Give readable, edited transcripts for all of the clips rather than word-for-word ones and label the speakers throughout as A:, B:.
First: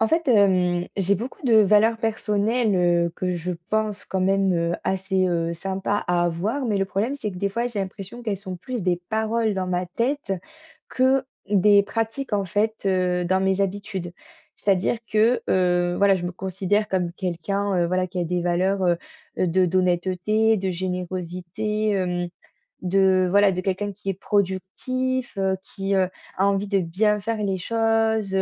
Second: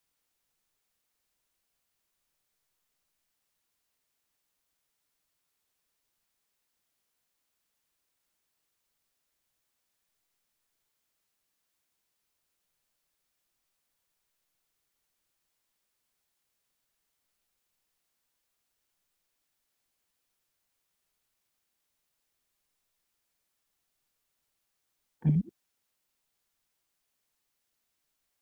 A: En fait, j'ai beaucoup de valeurs personnelles, que je pense quand même, assez, sympas à avoir, mais le problème, c'est que des fois, j'ai l'impression qu'elles sont plus des paroles dans ma tête que des pratiques, en fait, dans mes habitudes. C'est-à-dire que, voilà, je me considère comme quelqu'un, voilà, qui a des valeurs, de d'honnêteté, de générosité, de voilà, de quelqu'un qui est
B: Mmh
A: productif,
B: mh.
A: qui, a envie de bien faire les choses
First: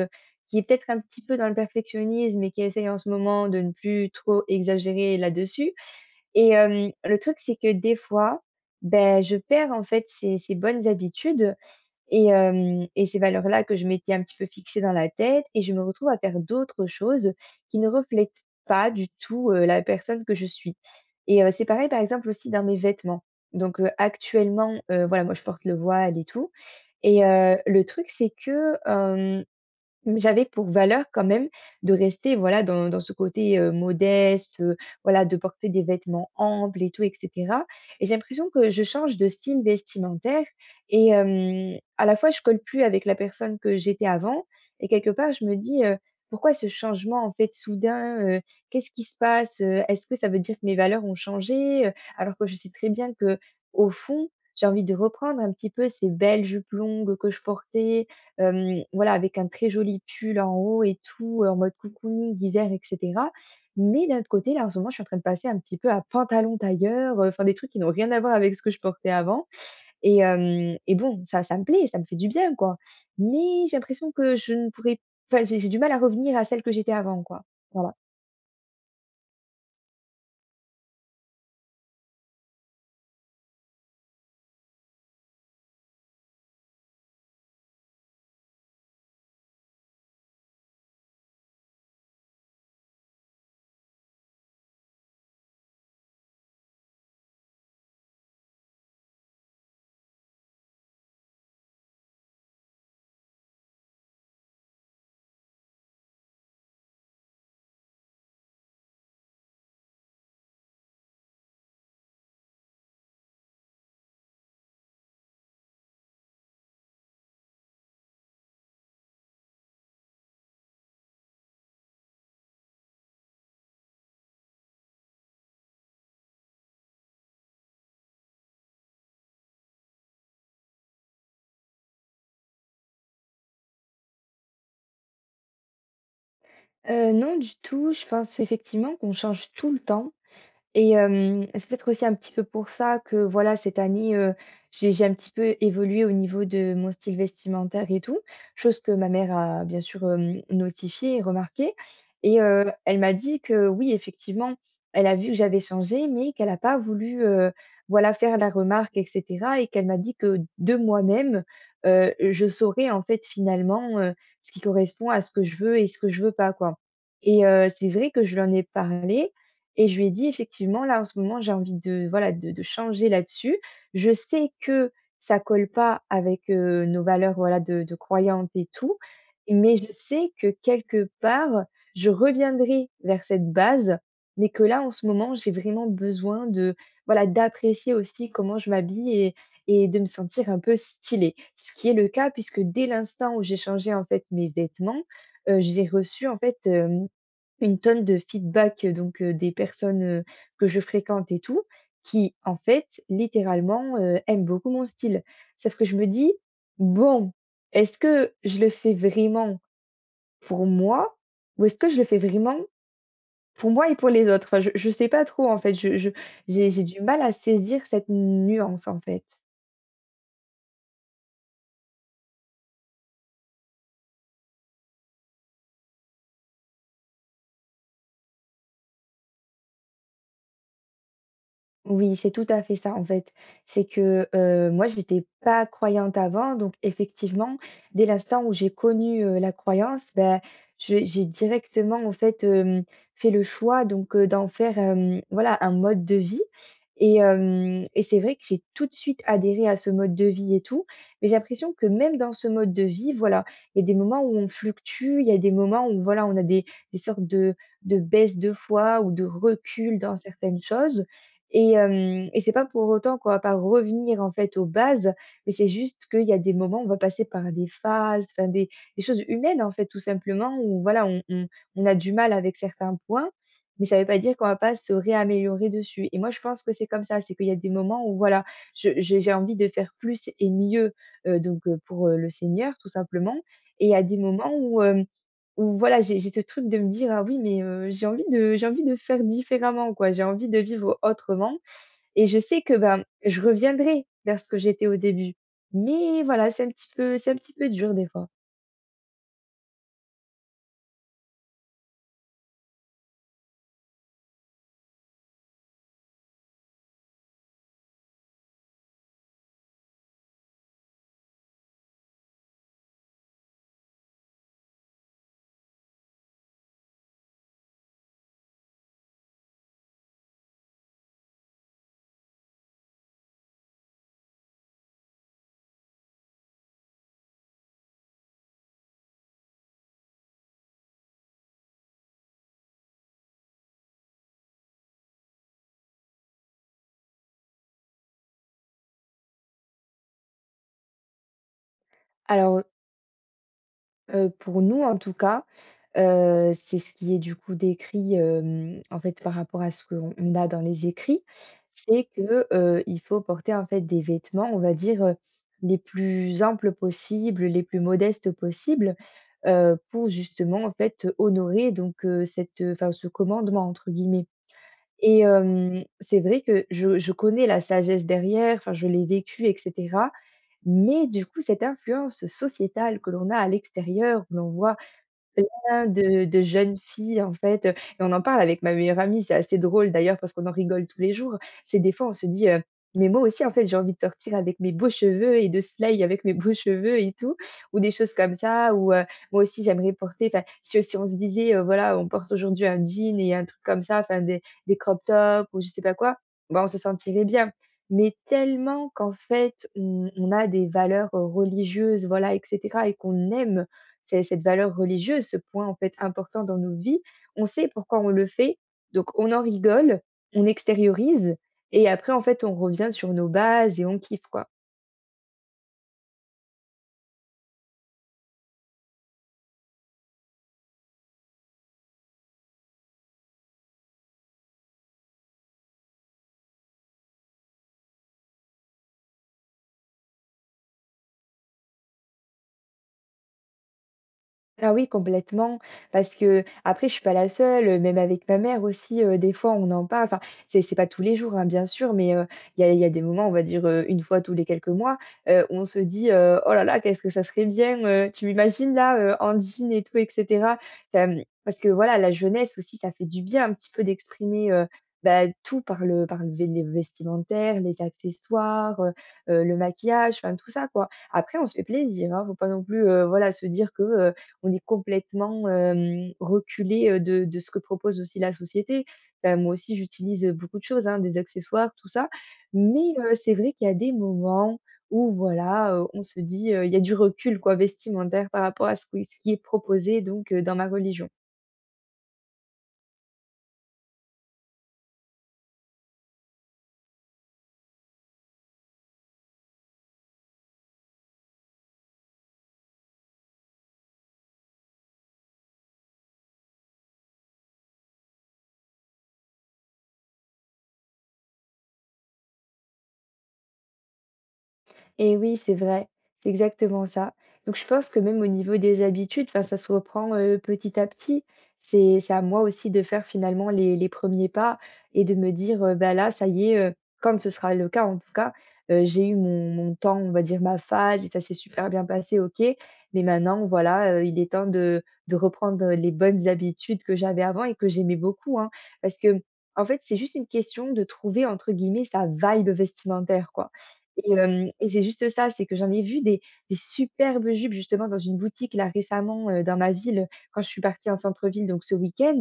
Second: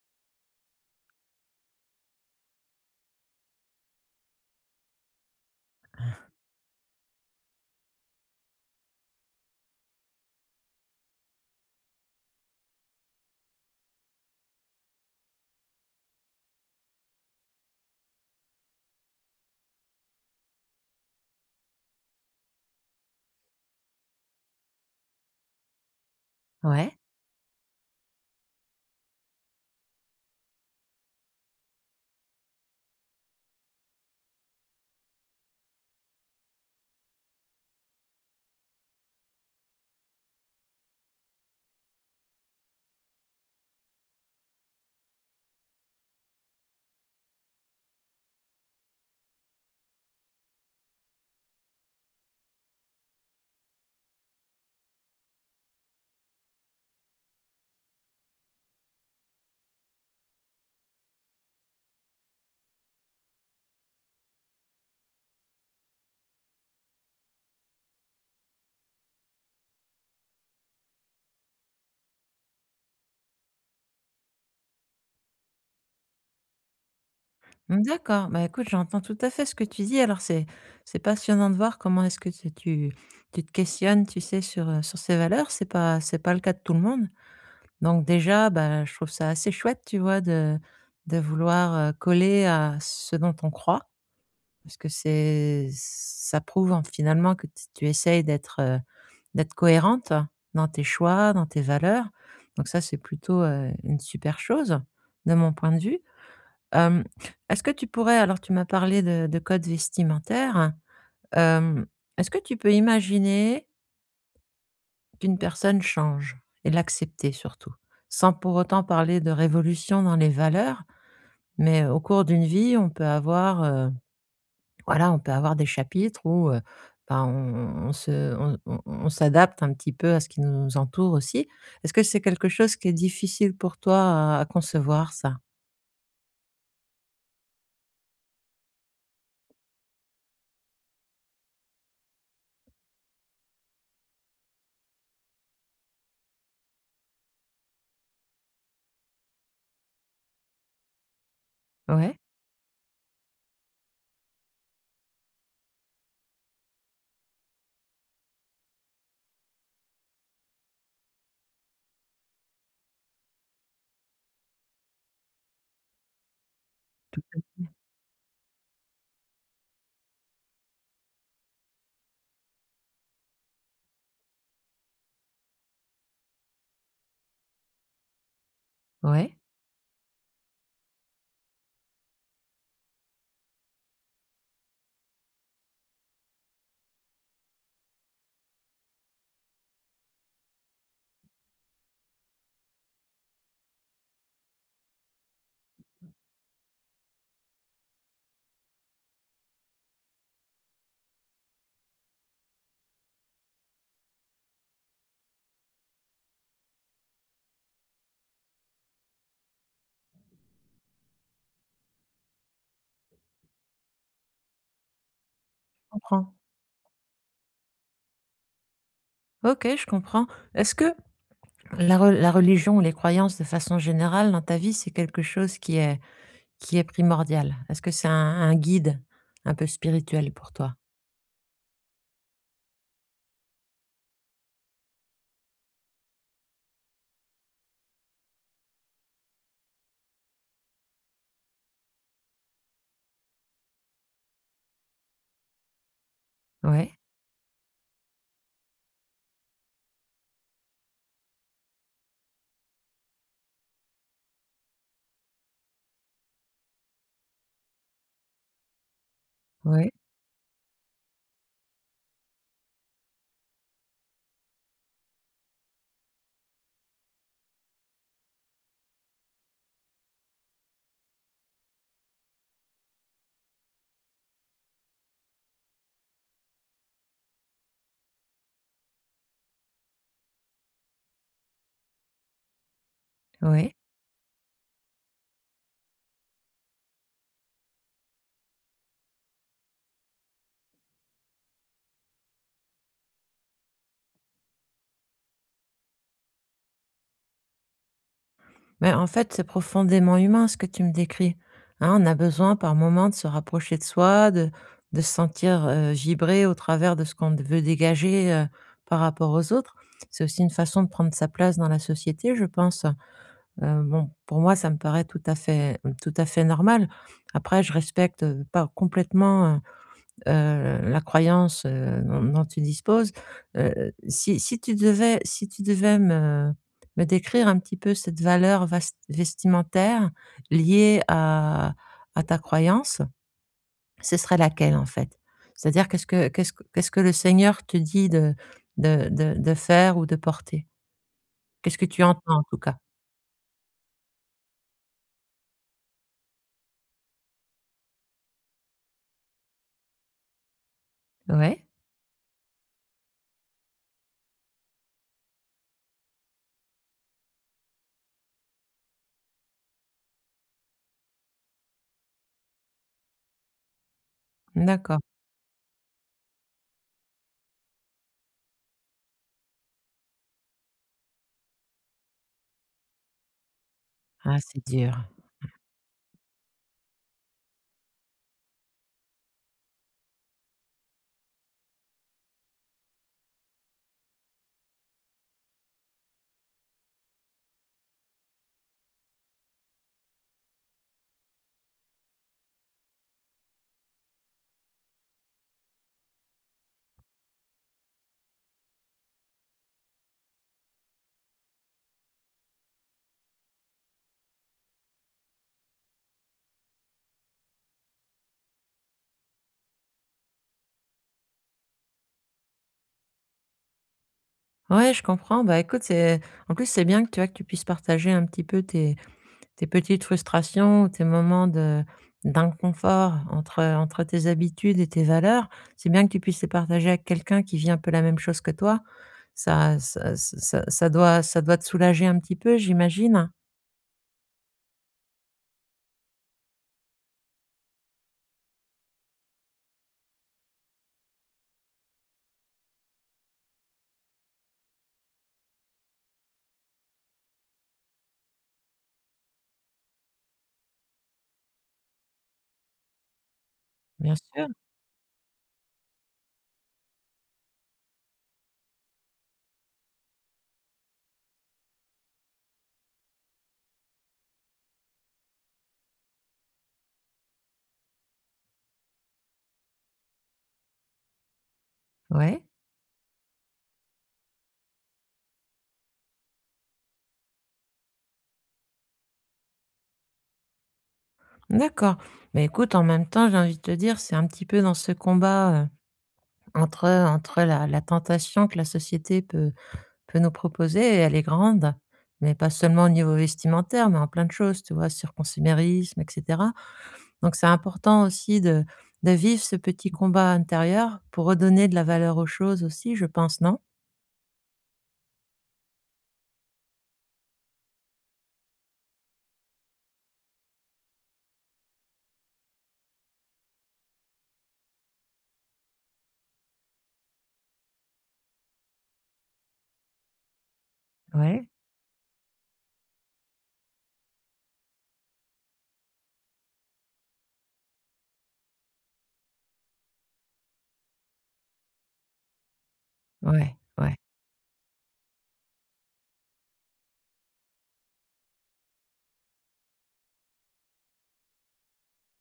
A: qui est peut-être un petit peu dans le perfectionnisme et qui essaye en ce moment de ne plus trop exagérer là-dessus et le truc, c'est que des fois, ben, je perds en fait ces bonnes habitudes et ces valeurs-là que je m'étais un petit peu fixées dans la tête et je me retrouve à faire d'autres choses qui ne reflètent pas du tout, la personne que je suis et c'est pareil, par exemple, aussi dans mes vêtements. Donc actuellement, voilà, moi, je porte le voile et tout
B: Ouais.
A: et le truc, c'est que, j'avais pour valeur quand même de rester, voilà, dans ce côté, modeste, voilà, de porter des vêtements amples et tout et cetera et j'ai l'impression que je change de style vestimentaire et à la fois, je colle plus avec la personne que j'étais avant et quelque part, je me dis: «Pourquoi ce changement, en fait, soudain? Qu'est-ce qui se passe? Est-ce que ça veut dire que mes valeurs ont changé?» Alors que je sais très bien que au fond, j'ai envie de reprendre un petit peu ces belles jupes longues que je portais, voilà, avec un très joli pull en haut et tout, en mode cocooning d'hiver et cetera. Mais d'un autre côté, là, en ce moment, je suis en train de passer un petit peu à pantalon tailleur, enfin des trucs qui n'ont rien à voir avec ce que je portais avant et bon, ça me plaît, ça me fait du bien, quoi. Mais j'ai l'impression que je ne pourrais enfin, j'ai du mal à revenir à celle que j'étais avant, quoi.
B: Mmh,
A: Voilà.
B: d'accord. Bah, écoute, j'entends tout à fait ce que tu dis. Alors c'est passionnant de voir comment est-ce que tu te questionnes, tu sais, sur, sur ces valeurs. C'est pas le cas de tout le monde. Donc déjà, bah, je trouve ça assez chouette, tu vois, de vouloir, coller à ce dont on croit. Parce que c'est ça prouve en finalement que t tu essayes d'être, d'être cohérente dans tes choix, dans tes valeurs. Donc ça, c'est plutôt, une super chose de mon point de vue. Hem, Est-ce que tu pourrais, alors tu m'as parlé de codes vestimentaires, hem, est-ce que tu peux imaginer qu'une personne change et l'accepter surtout? Sans pour autant parler de révolution dans les valeurs, mais au cours d'une vie, on peut avoir, voilà, on peut avoir des chapitres où, ben, on se on s'adapte un petit peu à ce qui nous entoure aussi. Est-ce que c'est quelque chose qui est difficile pour toi à concevoir ça?
A: Non du tout, je pense effectivement qu'on change tout le temps. Et c'est peut-être aussi un petit peu pour ça que voilà, cette année, j'ai un petit peu évolué au niveau de mon style vestimentaire et tout, chose que ma mère a bien sûr, notifiée et remarquée
B: Ouais,
A: et elle m'a dit que oui, effectivement, elle a vu que j'avais changé, mais qu'elle a pas voulu, voilà, faire la remarque et cetera et qu'elle m'a dit que de moi-même, je saurais en fait finalement, ce qui correspond à ce que je veux et ce que je veux pas, quoi et c'est vrai que je lui en ai parlé et je lui ai dit: «Effectivement, là, en ce moment, j'ai envie de voilà, de changer là-dessus. Je sais que ça colle pas avec, nos valeurs, voilà, de croyantes et tout,
B: ouais,
A: mais je sais que quelque part, je reviendrai vers cette base, mais que là, en ce moment, j'ai vraiment besoin de voilà, d'apprécier aussi comment je m'habille et de me sentir un peu stylée». Ce qui est le cas puisque dès l'instant où j'ai changé, en fait, mes vêtements, j'ai reçu, en fait, une tonne de feedback, des personnes, que je fréquente et tout, qui en fait, littéralement, aiment beaucoup mon style. Sauf que je me dis: «Bon, est-ce que je le fais vraiment pour moi ou est-ce que je le fais vraiment pour moi et pour les autres?» enfin, je sais pas trop en fait,
B: je
A: je
B: comprends.
A: j'ai du mal à saisir cette nuance en fait.
B: OK, je comprends. Est-ce que la religion ou les croyances de façon générale dans ta vie, c'est quelque chose qui est primordial? Est-ce que c'est un guide un peu spirituel pour toi?
A: Oui, c'est tout à fait ça en fait. C'est que, moi j'étais pas croyante avant donc effectivement, dès l'instant où j'ai connu, la croyance, ben, je j'ai directement en fait, fait le choix donc, d'en faire, voilà un mode de vie
B: Ouais,
A: et c'est vrai que j'ai tout de suite adhéré à ce mode de vie et tout, mais j'ai l'impression que même dans ce mode de vie, voilà, il y a des moments où on fluctue, il y a des moments où voilà, on a des sortes de baisse de foi ou de
B: ouais,
A: recul dans certaines choses et c'est pas pour autant qu'on va pas revenir, en fait, aux bases, mais c'est juste qu'il y a des moments où on va passer par des phases, enfin des choses humaines, en fait, tout simplement, où voilà, on a du mal avec certains points, mais ça veut pas dire qu'on va pas se réaméliorer dessus et moi, je pense que c'est comme ça, c'est qu'il y a des moments où voilà, je j'ai envie de faire plus et mieux, pour, le Seigneur, tout simplement
B: ouais.
A: et il y a des moments où voilà, j'ai ce truc de me dire: «Ah oui, mais j'ai envie de faire différemment, quoi, j'ai envie de vivre autrement». Et je sais que, ben, je reviendrai vers ce que j'étais au début. Mais voilà, c'est un petit peu dur des fois.
B: Mais en fait, c'est profondément humain ce que tu me décris, hein. On a besoin par moment de se rapprocher de soi, de se sentir, vibrer au travers de ce qu'on veut dégager, par rapport aux autres. C'est aussi une façon de prendre sa place dans la société, je pense. Bon, pour moi, ça me paraît tout à fait normal. Après, je respecte, pas complètement, la croyance, dont tu disposes, si tu devais, me décrire un petit peu cette valeur vast vestimentaire liée à ta croyance, ce serait laquelle en fait? C'est-à-dire qu'est-ce que qu'est-ce que le Seigneur te dit de faire ou de porter? Qu'est-ce que tu entends en tout
A: Alors,
B: cas?
A: pour nous en tout cas, c'est ce qui est du coup décrit, en fait par rapport à ce qu'on on a dans les écrits,
B: Ouais?
A: c'est que, il faut porter en fait des vêtements, on va dire, les plus amples possibles, les plus modestes possibles, pour justement en fait, honorer donc, cette, enfin ce «commandement» entre guillemets.
B: D'accord.
A: Et c'est vrai que je connais la sagesse derrière, enfin, je l'ai vécue, et cetera. Mais du coup, cette influence sociétale que l'on a à l'extérieur, où
B: Ah
A: l'on
B: c'est
A: voit
B: dur.
A: plein de jeunes filles, en fait, et on en parle avec ma meilleure amie, c'est assez drôle d'ailleurs parce qu'on en rigole tous les jours. C'est des fois on se dit: «Mais moi aussi en fait j'ai envie de sortir avec mes beaux cheveux et de slay avec mes beaux cheveux et tout» ou des choses comme ça ou: «Moi aussi j'aimerais porter» enfin, si on se disait, voilà, on porte aujourd'hui un jean et un truc comme ça, enfin des crop tops ou je sais pas quoi, bah, on se sentirait bien. Mais tellement qu'en fait on a des valeurs, religieuses, voilà et cetera et qu'on aime c'est cette valeur religieuse, ce point en fait important dans nos vies. On sait pourquoi on le fait, donc on en rigole, on extériorise et après en fait on revient sur nos bases et on kiffe quoi.
B: Ouais, je comprends. Bah écoute, c'est en plus c'est bien que tu vois que tu puisses partager un petit peu tes tes petites frustrations, tes moments de d'inconfort entre, entre tes habitudes et tes valeurs, c'est bien que tu puisses les partager avec quelqu'un qui vit un peu la même chose que toi. Ça ça ç ça ça doit te soulager un petit peu, j'imagine?
A: Ah oui, complètement, parce que après je suis pas la seule, même avec ma mère aussi, des fois on en parle, enfin c'est pas tous les jours, hein, bien sûr, mais il y a des moments, on va dire, une fois tous les quelques mois, on se dit: «Oh là là, qu'est-ce que ça serait bien, tu m'imagines là, en jean et tout?» et cetera. Parce que voilà, la jeunesse aussi, ça fait du bien un petit peu
B: Bien sûr.
A: d'exprimer, bah, tout par le vestimentaire, les accessoires, le maquillage, enfin tout ça quoi. Après on se fait plaisir, hein, faut pas non plus, voilà, se dire que, on est complètement, reculé, de ce que propose aussi la société. Enfin, moi aussi, j'utilise, beaucoup de choses, hein, des accessoires, tout ça.
B: Ouais,
A: Mais c'est vrai qu'il y a des moments où voilà, on se dit, il y a du recul quoi, vestimentaire par rapport à ce qui est proposé donc dans ma religion.
B: d'accord. Mais écoute, en même temps, j'ai envie de te dire, c'est un petit peu dans ce combat, entre, entre la tentation que la société peut nous proposer, et elle est grande, mais pas seulement au niveau vestimentaire, mais en plein de choses, tu vois? Sur consumérisme et cetera. Donc c'est important aussi de vivre ce petit combat intérieur pour redonner de la valeur aux choses aussi, je pense, non?
A: Et oui, c'est vrai, c'est exactement ça. Donc je pense que même au niveau des habitudes, enfin, ça se reprend petit à petit. C'est à moi aussi de faire finalement les premiers pas et de me dire, bah là, ça y est, quand ce sera le cas en tout cas, j'ai eu mon temps, on va dire ma phase, et ça s'est
B: Ouais.
A: super bien passé, ok. Mais maintenant, voilà, il est temps de reprendre les bonnes habitudes que j'avais avant et que j'aimais beaucoup, hein, parce que, en fait, c'est juste une question de trouver, entre guillemets, sa vibe vestimentaire, quoi.
B: Ouais, ouais.
A: Et c'est juste ça, c'est que j'en ai vu des superbes jupes justement dans une boutique là récemment, dans ma ville, quand je suis partie en centre-ville donc ce week-end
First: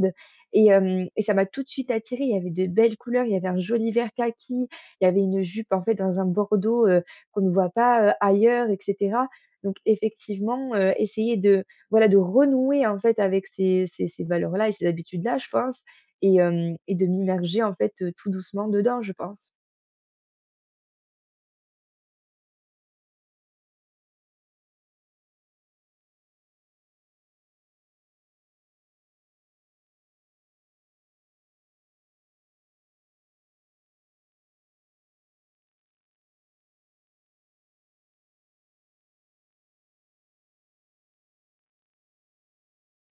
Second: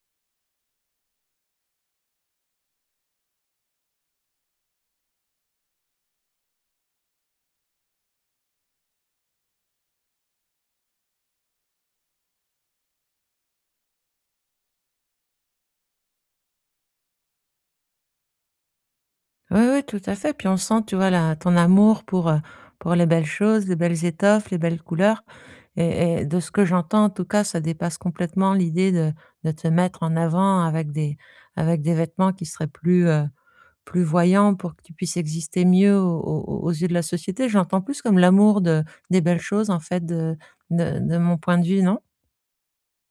A: et ça m'a tout de suite attirée. Il y avait de belles couleurs, il y avait un joli vert kaki, il y avait une jupe en fait dans un bordeaux, qu'on ne voit pas, ailleurs et cetera. Donc effectivement, essayer de voilà, de renouer en fait avec ces valeurs-là et ces habitudes-là, je pense et de m'immerger en fait, tout doucement dedans, je pense.
B: Oui, oui, tout à fait. Puis on sent, tu vois, la ton amour pour les belles choses, les belles étoffes, les belles couleurs, et de ce que j'entends, en tout cas, ça dépasse complètement l'idée de te mettre en avant avec des, avec des vêtements qui seraient plus, plus voyant, pour que tu puisses exister mieux aux aux yeux de la société. Je l'entends plus comme l'amour de des belles choses, en fait, de de mon point de vue, non?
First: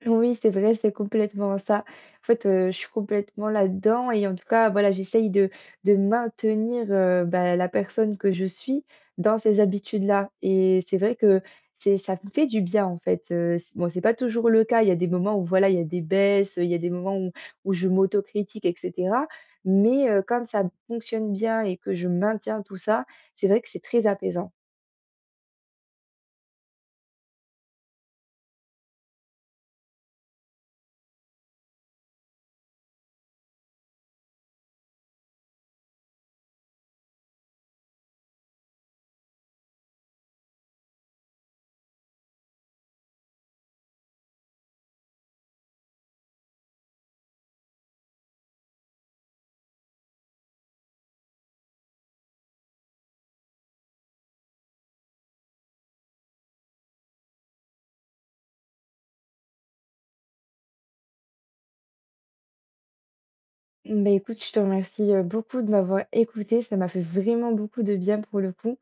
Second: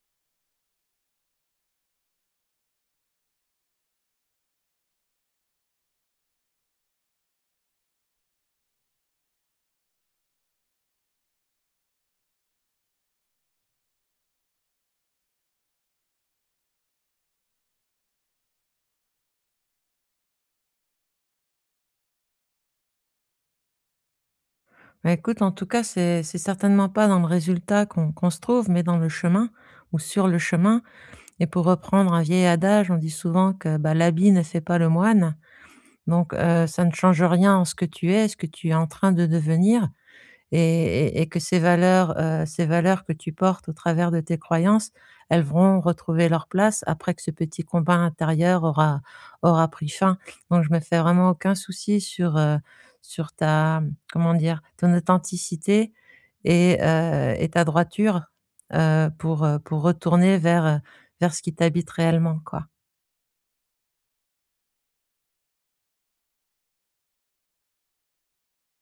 A: Oui, c'est vrai, c'est complètement ça. En fait, je suis complètement là-dedans et en tout cas, voilà, j'essaye de maintenir, bah, la personne que je suis dans ces habitudes-là et c'est vrai que c'est ça me fait du bien, en fait, c bon, c'est pas toujours le cas. Il y a des moments où, voilà, il y a des baisses, il y a des moments où je m'autocritique et cetera, mais quand ça fonctionne bien et que je maintiens tout ça, c'est vrai que c'est très apaisant.
B: Bah, écoute, en tout cas, c'est certainement pas dans le résultat qu'on se trouve, mais dans le chemin, ou sur le chemin, et pour reprendre un vieil adage, on dit souvent que, bah, l'habit ne fait pas le moine, donc ça ne change rien en ce que tu es, ce que tu es en train de devenir, et que ces valeurs que tu portes au travers de tes croyances, elles vont retrouver leur place après que ce petit combat intérieur aura pris fin. Donc je me fais vraiment aucun souci sur, sur ta, comment dire? Ton authenticité, et ta droiture, pour retourner vers, vers ce qui t'habite réellement, quoi.
A: Beh, écoute, je te remercie, beaucoup de m'avoir écouté. Ça m'a fait vraiment beaucoup de bien pour le coup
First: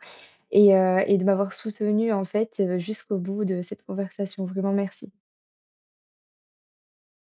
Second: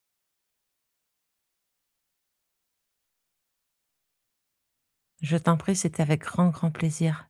A: et de m'avoir soutenue en fait, jusqu'au bout de cette conversation. Vraiment merci.
B: Je t'en prie, c'était avec grand, grand plaisir.